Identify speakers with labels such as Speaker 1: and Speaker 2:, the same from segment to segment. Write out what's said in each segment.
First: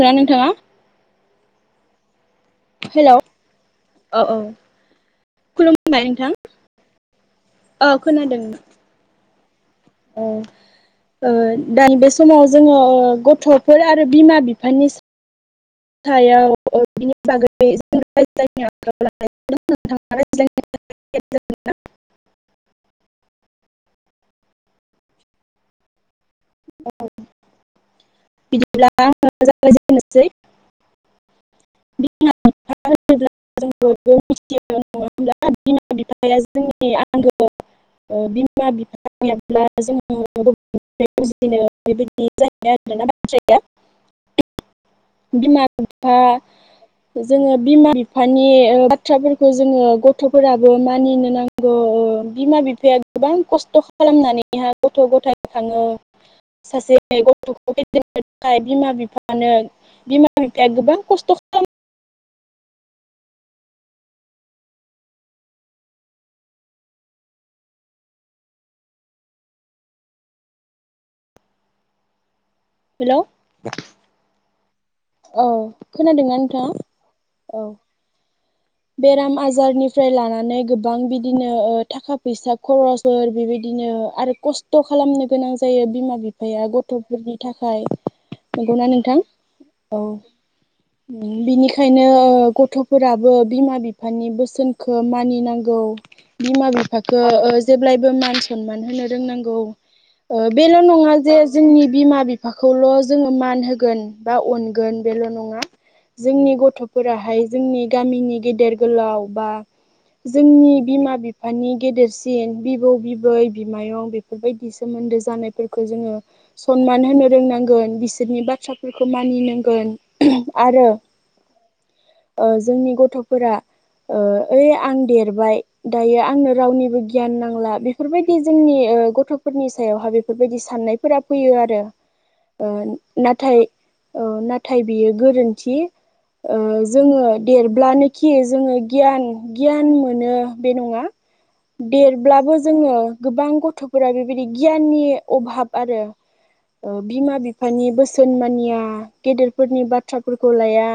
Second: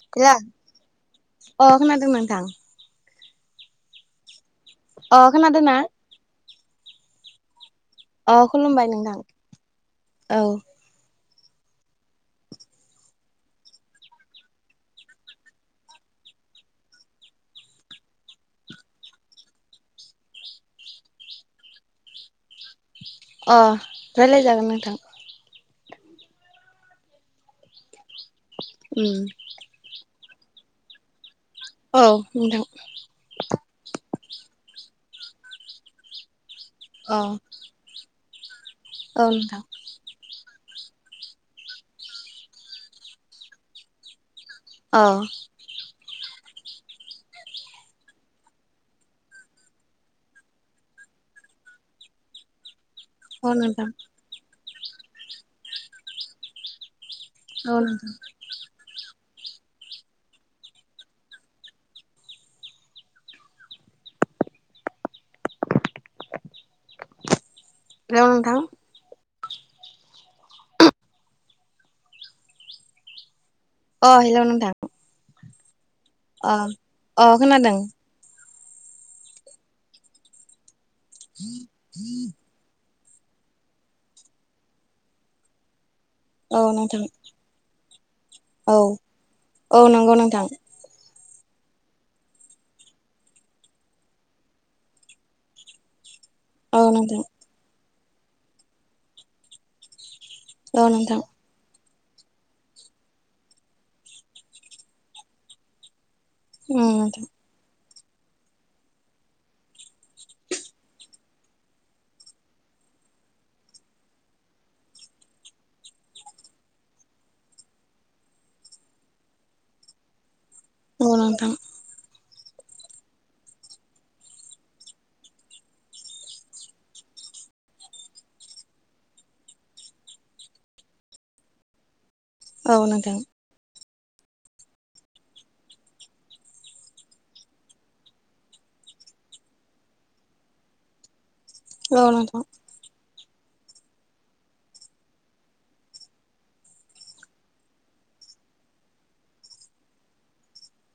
Speaker 1: खोना
Speaker 2: गैया
Speaker 1: नोंथाङा
Speaker 2: अ खोनादों नोंथां
Speaker 1: हेलौ औ औ
Speaker 2: अ खोनादो ना
Speaker 1: खुलुमबाय नोंथां औ
Speaker 2: अ
Speaker 1: खोनादों
Speaker 2: खुलुमबायाय नोंथां औ
Speaker 1: ओ दानि बे समाव जोंङो ओ गथ'फोर आरो बिमा बिफानि सायाव बिनिबागै जोंङो रायजलायनो आखायाव लानाय जादों नोंथां आ‌ रायजलायनो सम दङ' ना
Speaker 2: अ रायलाय जागोन नोंथां
Speaker 1: [unintelligible] बिदिब्ला
Speaker 2: उम
Speaker 1: आंनो जागायजेननो सै
Speaker 2: औ
Speaker 1: [unintelligible] [unintelligible]
Speaker 2: नोंथां
Speaker 1: जोंनि
Speaker 2: अ
Speaker 1: आंगो अ बि
Speaker 2: औ नोंथां
Speaker 1: [unintelligible] [unintelligible] [unintelligible]
Speaker 2: अ
Speaker 1: ओ जोङो बिमा बिफानि ओ बाथ्राफोरखौ जोङो गथ'फोराबो मानिनो नांगौ ओ बिमा बिफाया गोबां
Speaker 2: औ
Speaker 1: खस्त'
Speaker 2: नोंथां
Speaker 1: खालामनानैहा गथ' गथाय खाङो सासे
Speaker 2: औ नोंथां
Speaker 1: [unintelligible] बिमा बिफा [unintelligible] बिमा बिफाया गोबां खस्त' [unintelligible]
Speaker 2: [unintelligible] नोंथां
Speaker 1: हेलौ
Speaker 2: अ हेलौ नोंथां
Speaker 1: औ। खोनादोंना
Speaker 2: अ
Speaker 1: नोंथाङा
Speaker 2: अ
Speaker 1: औ
Speaker 2: खोनादों।
Speaker 1: बेराम आजारनिफ्राय लानानै गो बां बिदिनो ओ थाखा फैसा खरस फोर बेबायदिनो आरो खस्त' खेलामनो गोनां जायो बिमा
Speaker 2: औ
Speaker 1: बिफाया
Speaker 2: नोंथां
Speaker 1: गथ'फोरनि थाखाय
Speaker 2: औ
Speaker 1: नंगौना नोंथां
Speaker 2: औ नंगौ नोंथां।
Speaker 1: [unintelligible] बिनिखायनो ओ गथ'फोराबो बिमा बिफानि बोसोनखो मानिनांगौ। बिमा
Speaker 2: औ नोंथां
Speaker 1: बिफाखो ओ जे ब्लायबो मान सनमान होनो रोंनांगौ ओ बेल'
Speaker 2: औ
Speaker 1: नङा
Speaker 2: नोंथां
Speaker 1: जे जोंनि बिमा बिफाखौल' जोङो मान होगोन बा अनगोन बेल' नङा। जोंनि
Speaker 2: उम नोंथां
Speaker 1: गथ'फोराहाय जोंनि गामिनि गेदेर गोलाव बा जोंनि बिमा बिफानि गेदेरसिन बिबौ बिबै बिमायं बेफोरबायदि सोमोन्दो जानायफोरखौ जोङो सनमान होनो रोंनांगोन बिसोरनि बाथ्राफोरखो मानिनांगोन। आरो
Speaker 2: औ नोंथां
Speaker 1: ओ जोंनि गथ' फोरा ओ ओइ आं देरबाय दायो आंनो रावनिबो गियान नांला बेफोरबायदि जोंनि ओ गथ'फोरनि सायावहा बेफोरबायदि साननायफोरा फैयो आरो। ओ
Speaker 2: औ नोंथां
Speaker 1: नाथाय ओ नाथाय बियो गोरोन्थि ओ जोङो देरब्लानो खि जोङो गियान गियान मोनो बे नङा
Speaker 2: औ नोंथां
Speaker 1: देरब्लाबो जोङो गोबां गथ'फोरा बेबायदि गियाननि अभाब आरो ओ बिमा बिफानि बोसोन मानिया गेदेरफोरनि बाथ्राफोरखौ लाया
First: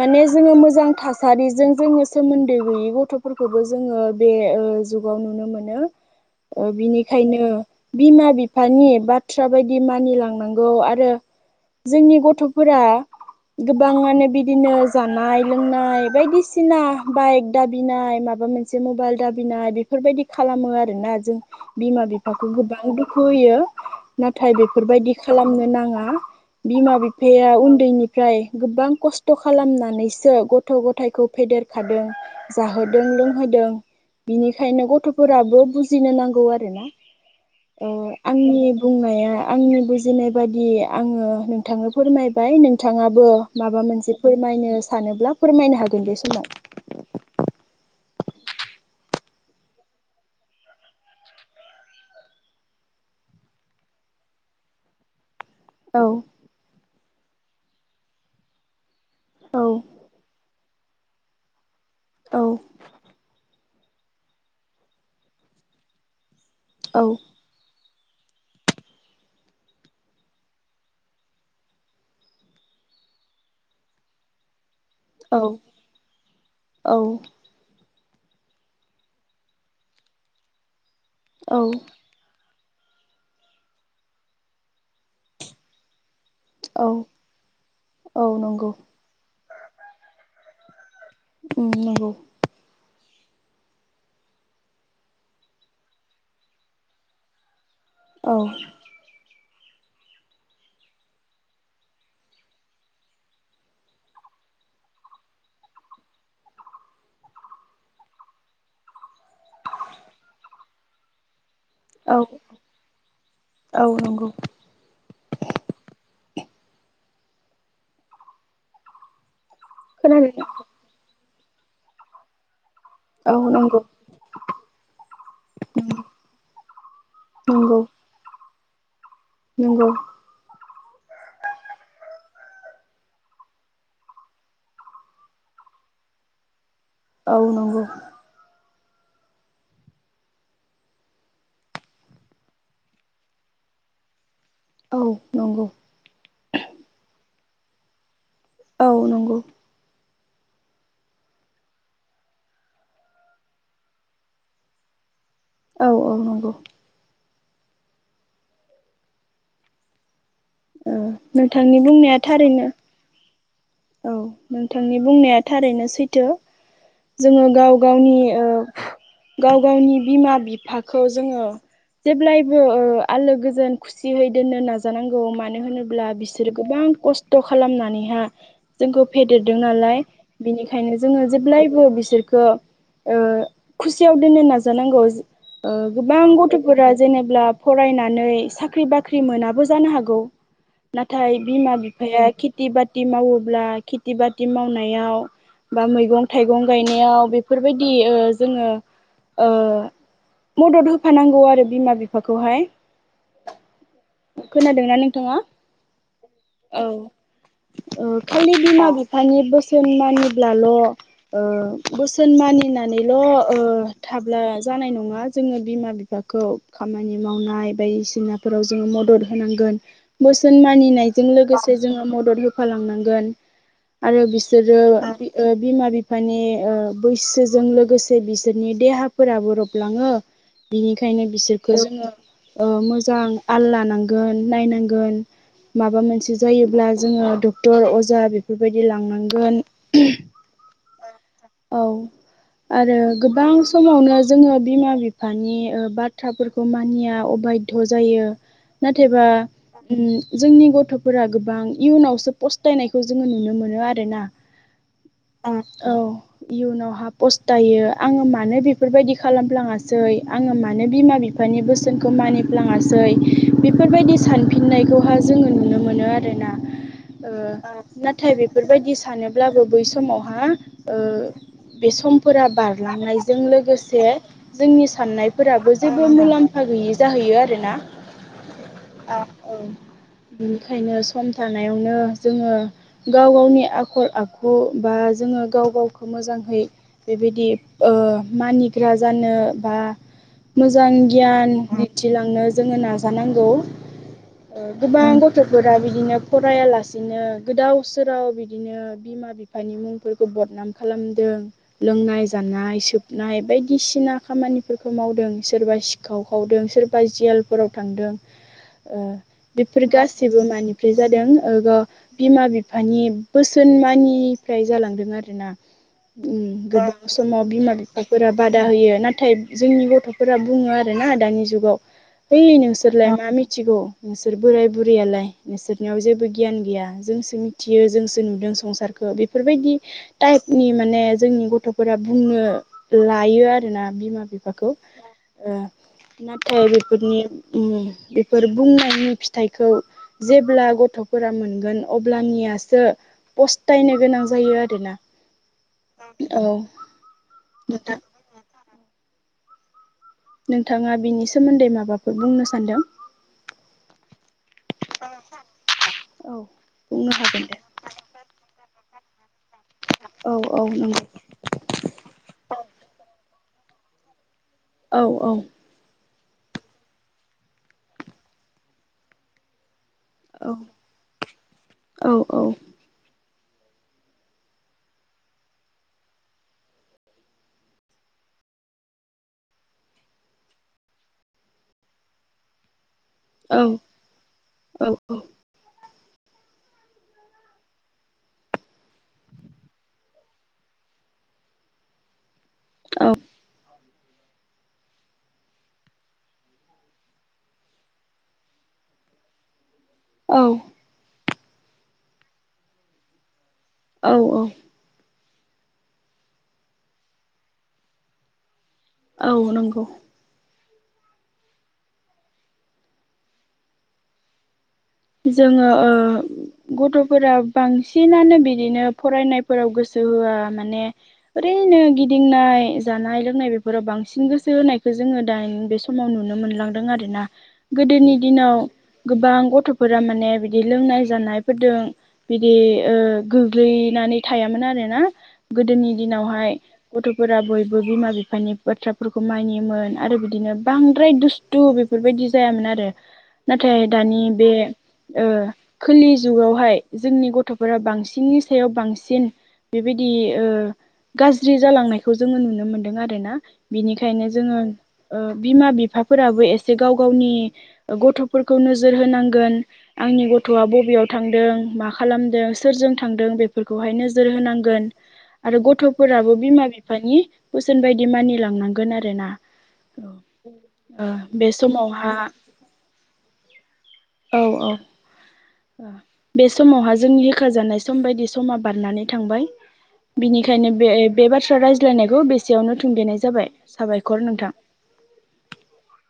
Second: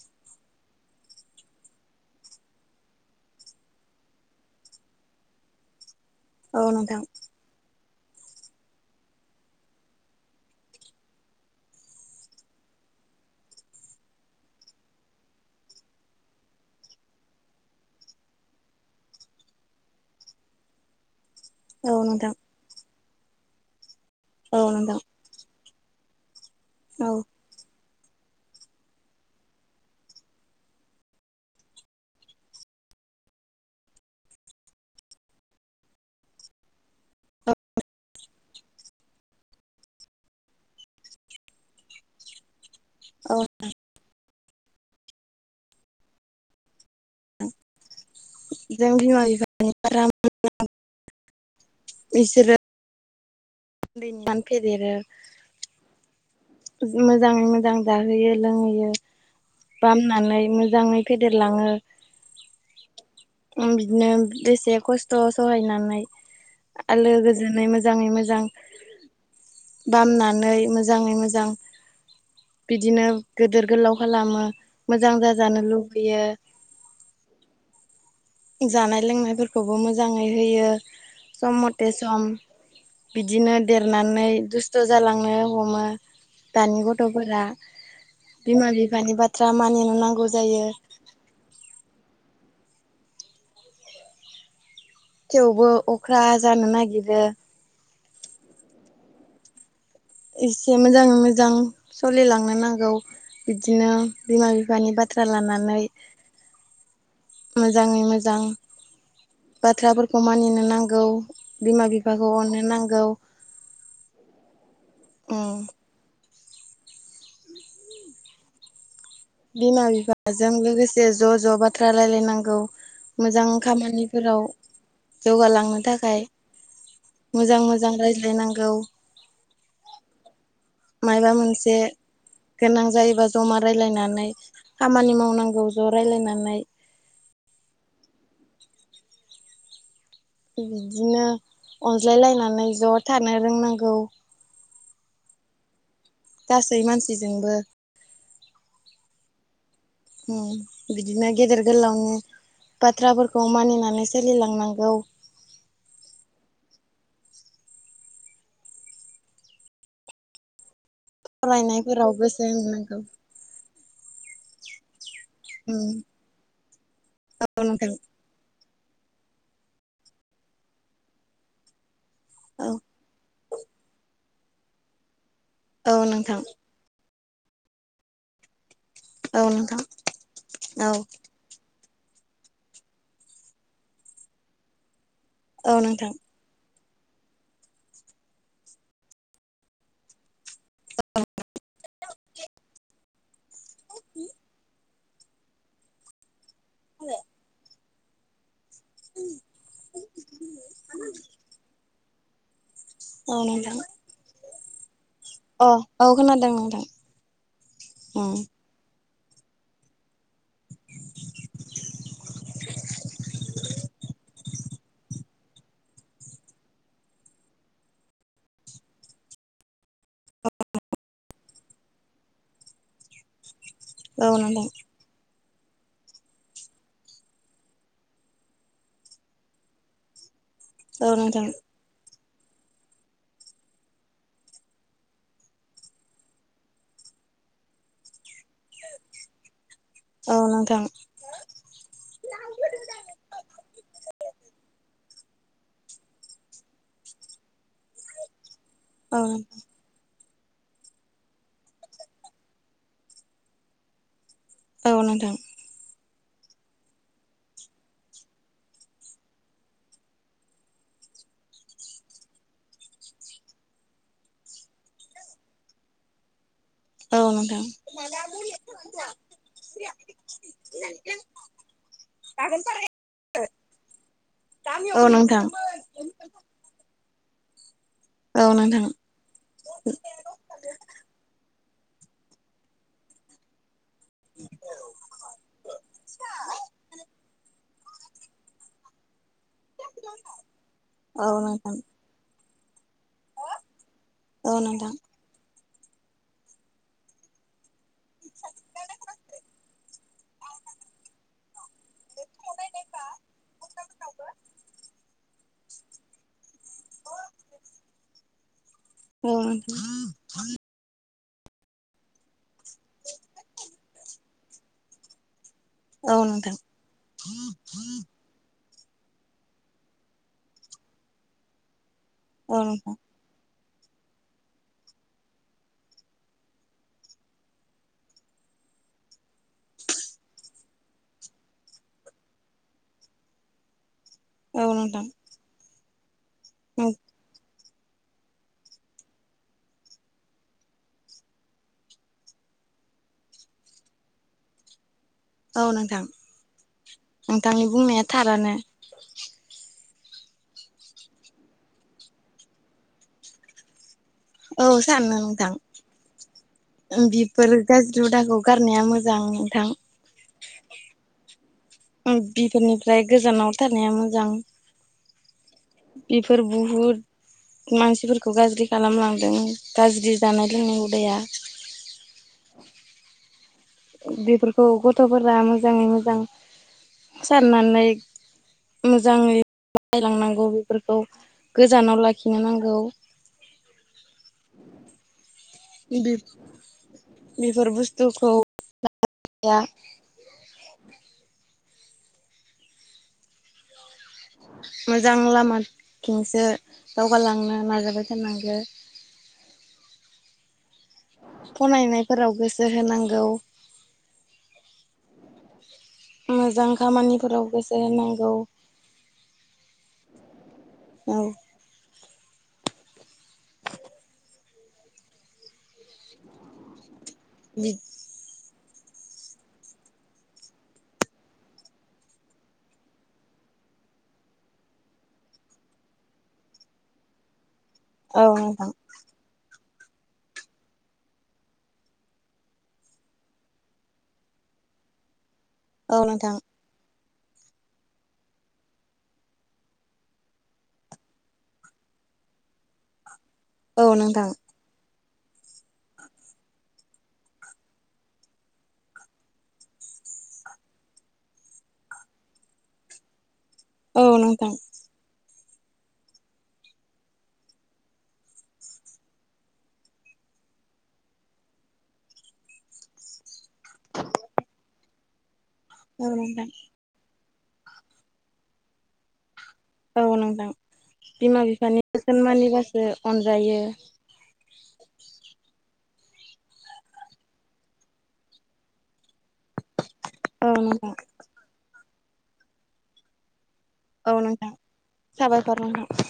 Speaker 1: माने जों मोजां था सारिजों जोङो सोमोन्दो गैयै गथ'फोरखौबो जोङो बे ओ जुगाव नुनो मोनो
Speaker 2: औ
Speaker 1: ओह
Speaker 2: नोंथां
Speaker 1: बिनिखायनो बिमा बिफानि बाथ्रा बायदि मानिलांनांगौ आरो जोंनि गथ'फोरा गोबाङानो बिदिनो जानाय लोंनाय बायदिसिना बाइक दाबिनाय माबा मोनसे मबाइल दाबिनाय बेफोरबायदि खालामो आरोना जों
Speaker 2: औ
Speaker 1: बिमा
Speaker 2: नोंथां
Speaker 1: बिफाखौ गोबां दुखु होयो नाथाय
Speaker 2: औ नोंथां
Speaker 1: बेफोरबायदि खालामनो नां ङा बिमा
Speaker 2: औ
Speaker 1: बिफाया उन्दैनि फ्राय गोबां खस्थ' खालामनानैसो गथ' ग थायखौ फेदेरखादों जाहोदों लोंहोदों बिनिखायनो गथ'फोराबो बुजिनो नांगौ आरोना ओ आंनि बुंनाया आंनि बुजिनाय बायदि आङो नोंथांनो फोरमायबाय नों थाङाबो
Speaker 2: औ
Speaker 1: माबा मोनसे फोरमायनो सानोब्ला फोरमायनो हा गोन बे समाव
Speaker 2: जों बिमा बिफा [inaudible] [inaudible] फेदेरो
Speaker 1: औ
Speaker 2: मोजाङै मोजां जाहोयो लोंहोयो
Speaker 1: औ
Speaker 2: बामनानै मो जाङै फेदेरलाङो।
Speaker 1: औ
Speaker 2: बिदिनो बेसे खस्थ' सहायनानै
Speaker 1: औ
Speaker 2: आलो गोजोनै मो जाङै मोजां बामनानै मोजाङै मोजां बिदिनो गिदिर गोलाव खालामो मोजां
Speaker 1: औ
Speaker 2: जाजानो लुबैयो
Speaker 1: औ
Speaker 2: जानाय लोंनायफोरखौबो मोजाङै होयो सम
Speaker 1: औ
Speaker 2: मथे सम बिदिनो देरनानै दुस्थ' जालांनो हमो। दानि
Speaker 1: औ
Speaker 2: गथ'फोरा
Speaker 1: औ नंगौ
Speaker 2: बिमा बिफानि बाथ्रा मानिनो नांगौ जायो।
Speaker 1: उम नंगौ।
Speaker 2: थेवबो अख्रा जानो नागिरो।
Speaker 1: औ।
Speaker 2: एसे मोजाङै मोजां सोलिलांनो नांगौ बिदिनो बिमा बिफानि बाथ्रा लानानै। मोजाङै मोजां बाथ्राफोरखौ मानिनो नांगौ। बिमा
Speaker 1: औ
Speaker 2: बिफाखौ अननो नांगौ
Speaker 1: औ नंगौ
Speaker 2: उम बिमा
Speaker 1: खोनादों
Speaker 2: बिफाजों लोगोसे ज' ज' बाथ्रा रायलायनांगौ।
Speaker 1: औ
Speaker 2: मोजां
Speaker 1: नंगौ
Speaker 2: खामानिफोराव जौगालांनो थाखाय मोजां
Speaker 1: नंगौ
Speaker 2: मोजां रायज्लायनांगौ। गौ।
Speaker 1: नंगौ।
Speaker 2: माबा मोनसे गोनां जायोबा जमा रायलायनानै खामानि मावनांगौ ज' रायलायनानै।
Speaker 1: औ नंगौ।
Speaker 2: बिदिनो अनज्लाय लायनानै ज' थानो रोंनांगौ।
Speaker 1: औ नंगौ।
Speaker 2: गासै मानसिजोंबो
Speaker 1: औ नंगौ।
Speaker 2: बिदिनो गेदेर गोलावनि बाथ्राफोरखौ मानिनानै सोलिलांनांगौ।
Speaker 1: औ औ नंगौ। ओ नोंथांनि
Speaker 2: फरायनायफोराव
Speaker 1: बुंनाया
Speaker 2: गोसो
Speaker 1: थारैनो।
Speaker 2: होनांगौ
Speaker 1: औ नोंथांनि बुंनाया थारैनो
Speaker 2: उम
Speaker 1: सैथो जोङो
Speaker 2: औ
Speaker 1: गाव
Speaker 2: नोंथां
Speaker 1: गावनि गाव गावनि बिमा बिफाखौ जोङो। जेब्लायबो
Speaker 2: औ
Speaker 1: आलो गोजो जों खुसियै दोननो नाजानांगौ माने मानो
Speaker 2: औ
Speaker 1: होनोब्ला
Speaker 2: नोंथां
Speaker 1: बिसोर गोबां खस्थ'। थ' खालामनानैहा। जोंखौ
Speaker 2: औ
Speaker 1: फेदेरदों
Speaker 2: नोंथां
Speaker 1: नालाय
Speaker 2: औ
Speaker 1: बिनिखायनो जोङो जेब्लायबो बिसि बिसोरखौ ओ खुसियाव दोननो नाजानांगौ। अ
Speaker 2: औ नोंथां
Speaker 1: गोबां गथ' फोर जेनेब्ला फरायनानै साख्रि बाख्रि मोनाबो जानो हागौ। नाथाय बिमा बिफाया खेथि बाथि मावोब्ला। [inaudible] खेथि बाथि मावनायाव। बा मैगं थाइगं गायनायाव बेफोरबायदि बि जोङो। मदद होफानांगौ आरो बिमा बिफा। बेखौहाय
Speaker 2: औ नोंदां
Speaker 1: नोंथाङा
Speaker 2: अ औ खोनादों
Speaker 1: औ
Speaker 2: नोंथां
Speaker 1: ओ
Speaker 2: ओम।
Speaker 1: खालि बिमा बिफानि बोसोन मानि। ब्लाल' बोसोन मानिनानैल' थाब। ब्ला जानाय नङा जोङो बिमा बिफाखौ खामानि मावनाय बायदिसिनाफोराव जोङो मदद होनांगोन। बोसोन मानिनायजों लोगोसे। जोङो मदद होफा लांनां गोन आरो
Speaker 2: औ नोंथां
Speaker 1: बिसोरो [inaudible] ओ बिमा बिफानि ओ बैसोजों लोगोसे बिसोरनि देहाफोराबो रबलाङो।
Speaker 2: औ
Speaker 1: बिनिखायनो
Speaker 2: नोंथां
Speaker 1: बिसोरखौ जोङो [inaudible] ओ मोजां आल लानांगोन नायनांगोन माबा मोनसे जायोब्ला जोङो द तर, अजा बेफोरबायदि लांनांगोन।
Speaker 2: औ नोंथां
Speaker 1: औ आरो मानि बाथ्राफोरखौ मानिया अबाय ध' जायो
Speaker 2: औ
Speaker 1: नाथायबा ओम जोंनि गथ'फोरा गोबां इयुनावसो फस्थायनायखौ जोङो नुनो मोनो आरोना
Speaker 2: औ नोंथां
Speaker 1: औ इयुनावहा फस्थायो आङो मानो बेफोरबायदि खालामफ्लाङासै आङो मानो बिमा बिफानि बोसोनखौ मानिफ्लाङासै बेफोरबायदि सानफिननायखौहाय जोङो नुनो मोनो आरोना।
Speaker 2: औ
Speaker 1: ओ
Speaker 2: नोंथां
Speaker 1: नाथाय बेफोरबायदि सानोब्लाबो बै समावहा बे समफोरा बारलांनायजों लोगोसे जोंनि
Speaker 2: औ नोंथां
Speaker 1: साननायफोराबो जेबो मुलाम्फा गैयि जाहो होयो आरो ना
Speaker 2: औ नोंथां औ नोंथां
Speaker 1: औ ओखायनो सम था नायावनो जोङो गाव गावनि आखु आखल आखु बा जोङो गाव गाव मोजांहै बेबायदि ओ मानिग्रा जानो बा मोजां
Speaker 2: औ
Speaker 1: गियान
Speaker 2: नोंथां
Speaker 1: दिन्थिलांनो जोङो‌ नाजा नांगौ
Speaker 2: औ नोंथां
Speaker 1: ओ
Speaker 2: औ नोंथां
Speaker 1: गोबां गथ' फोरा बिदिनो फरायालासेनो गोदाव सोराव बिदिनो बिमा बिफानि मुंफोरखौ बदनाम खालामदों लोंनाय जानाय सोबनाय बायदिसिना खामानिफोरखौ मावदों सोरबा सिखाव खावदों सोरबा जियालफोराव थांदों। औ बेफोर गासिबो मानिफ्राय जादों [inaudible] बिमा बिफ फानि बोसोन मानि फ्राय जालांदों आरो ना
Speaker 2: औ नोंथां
Speaker 1: उम गोबां समाव बिमा बिफाफोरा बादा दा होयो नाथाय जोंनि गथ'फोरा बुङो आरोना दानि जुगाव ओय
Speaker 2: औ
Speaker 1: नोसोरलाय मा मिथ मिथिगौ नोंसोर बोराय बुरैयालाय नोंसोरनियाव जेबो गियान गैया जोंसो मिथियो जोंसो नुदों संसारखौ बेफोरबायदि टाइपनि माने जोंनि गथ'फोरा बुंनो लायो आरोना बिमा बिफाखौ
Speaker 2: नोंथां
Speaker 1: ओ नाथाय बेफोरनि उम बेफोर बुंनायनि फिथाइखौ जेब्ला गथ'फोरा मोनगोन अब्लानियासो फस्थायनो गोनां जायो आरोना
Speaker 2: औ नोंथां
Speaker 1: औ
Speaker 2: नोंथांनि
Speaker 1: नोंथां
Speaker 2: बुंनाया थारानो [inaudible]
Speaker 1: नोंथाङा बिनि सोमोन्दै माबाफोर बुंनो सानदों?
Speaker 2: औ सानो
Speaker 1: औ
Speaker 2: नोंथां
Speaker 1: बुंनो हागोन दे
Speaker 2: बेफोरो गाज्रि हुदाखौ गारनाया मोजां नोंथां
Speaker 1: औ औ नोंगौ
Speaker 2: बेफोरनिफ्राय गोजानाव थानाया मोजां
Speaker 1: औ औ
Speaker 2: बेफोर बुहुद मानसिफोरखौ गाज्रि खालामलांदों। गाज्रि
Speaker 1: औ
Speaker 2: जानाय लोंनाय उदाया
Speaker 1: औ
Speaker 2: बेफोरखौ गथ'फोरा मोजाङै मोजां साननानै मोजाङै [unintelligible] बेफोरखौ गोजानाव लाखिनो नांगौ
Speaker 1: औ औ औ
Speaker 2: बिफ बिफोर बुस्थुखौ [unintelligible]
Speaker 1: औ
Speaker 2: मोजां लामाथिंसो दावगालांनो नाजाबाय थानांगौ
Speaker 1: औ
Speaker 2: फनायनायफोराव गोसो होनांगौ
Speaker 1: औ औ
Speaker 2: मोजां खामानिफोराव गोसो होनांगौ
Speaker 1: औ नंगौ
Speaker 2: औ
Speaker 1: जोङो ओ गथ' फोरा बांसिनानो बि बिदिनो फरायनायफोराव गोसो होआ माने ओरैनो गिदिंनाय जानाय लोंनाय बेफोराव बांसिन गोसो होनायखौ जोङो दानि बे समाव नुनो मोनलांदों आरोना गोदोनि
Speaker 2: औ
Speaker 1: दिनाव
Speaker 2: नोंथां
Speaker 1: गोबां गथ' फोरा माने बिदि लोंनाय जानायफोरदों बिदिओ गोग्लैनानै थायामोन आरोना गोदोनि
Speaker 2: औ नोंथां
Speaker 1: दिनावहाय गथफोरा बयबो बिमा बिफानि बाथ्राफोरखौ मानियोमोन आरो बिदिनो बांद्राय दुस्थु बेफोरबायदि जायामोन आरो
Speaker 2: औ
Speaker 1: नाथाय दानि
Speaker 2: नोंथां
Speaker 1: बे ओ खोलि जुगावहाय जोंनि गथफोरा बांसिननि सायाव बांसिन बेबायदि ओ गाज्रि जालांनायखौ जोङो नुनो मोनदों आरो ना
Speaker 2: औ
Speaker 1: बिनिखायनो
Speaker 2: नोंथां
Speaker 1: जोङो बिमा बिफाफोराबो एसे गाव गावनि गथफोरखौ नोजोर होनांगोन आंनि गथआ बबेयाव थांदों मा खालामदों सोरजों थांदों बे फोरखौहाय नोजोर होनांगोन आरो
Speaker 2: औ
Speaker 1: गथफोराबो
Speaker 2: नोंथां
Speaker 1: बिमा बिफानि बोसोन बायदि मानिलांनांगोन आरो ना।
Speaker 2: औ नोंथां बिमा
Speaker 1: बे
Speaker 2: बिफानि
Speaker 1: समावहा
Speaker 2: बोसोन मानिबासो अनजायो।
Speaker 1: औ औ। ओ बे समावहा जों होेखा जानाय सम बायदि समा बारनानै थांबाय।
Speaker 2: औ
Speaker 1: बिनिखायनो बे
Speaker 2: नोंथां
Speaker 1: बे बाथ्रा राय ज्लायनायखौ बेसेयावनो थुंगेनाय जाबाय।
Speaker 2: औ नोंथां साबायखर नोंथां।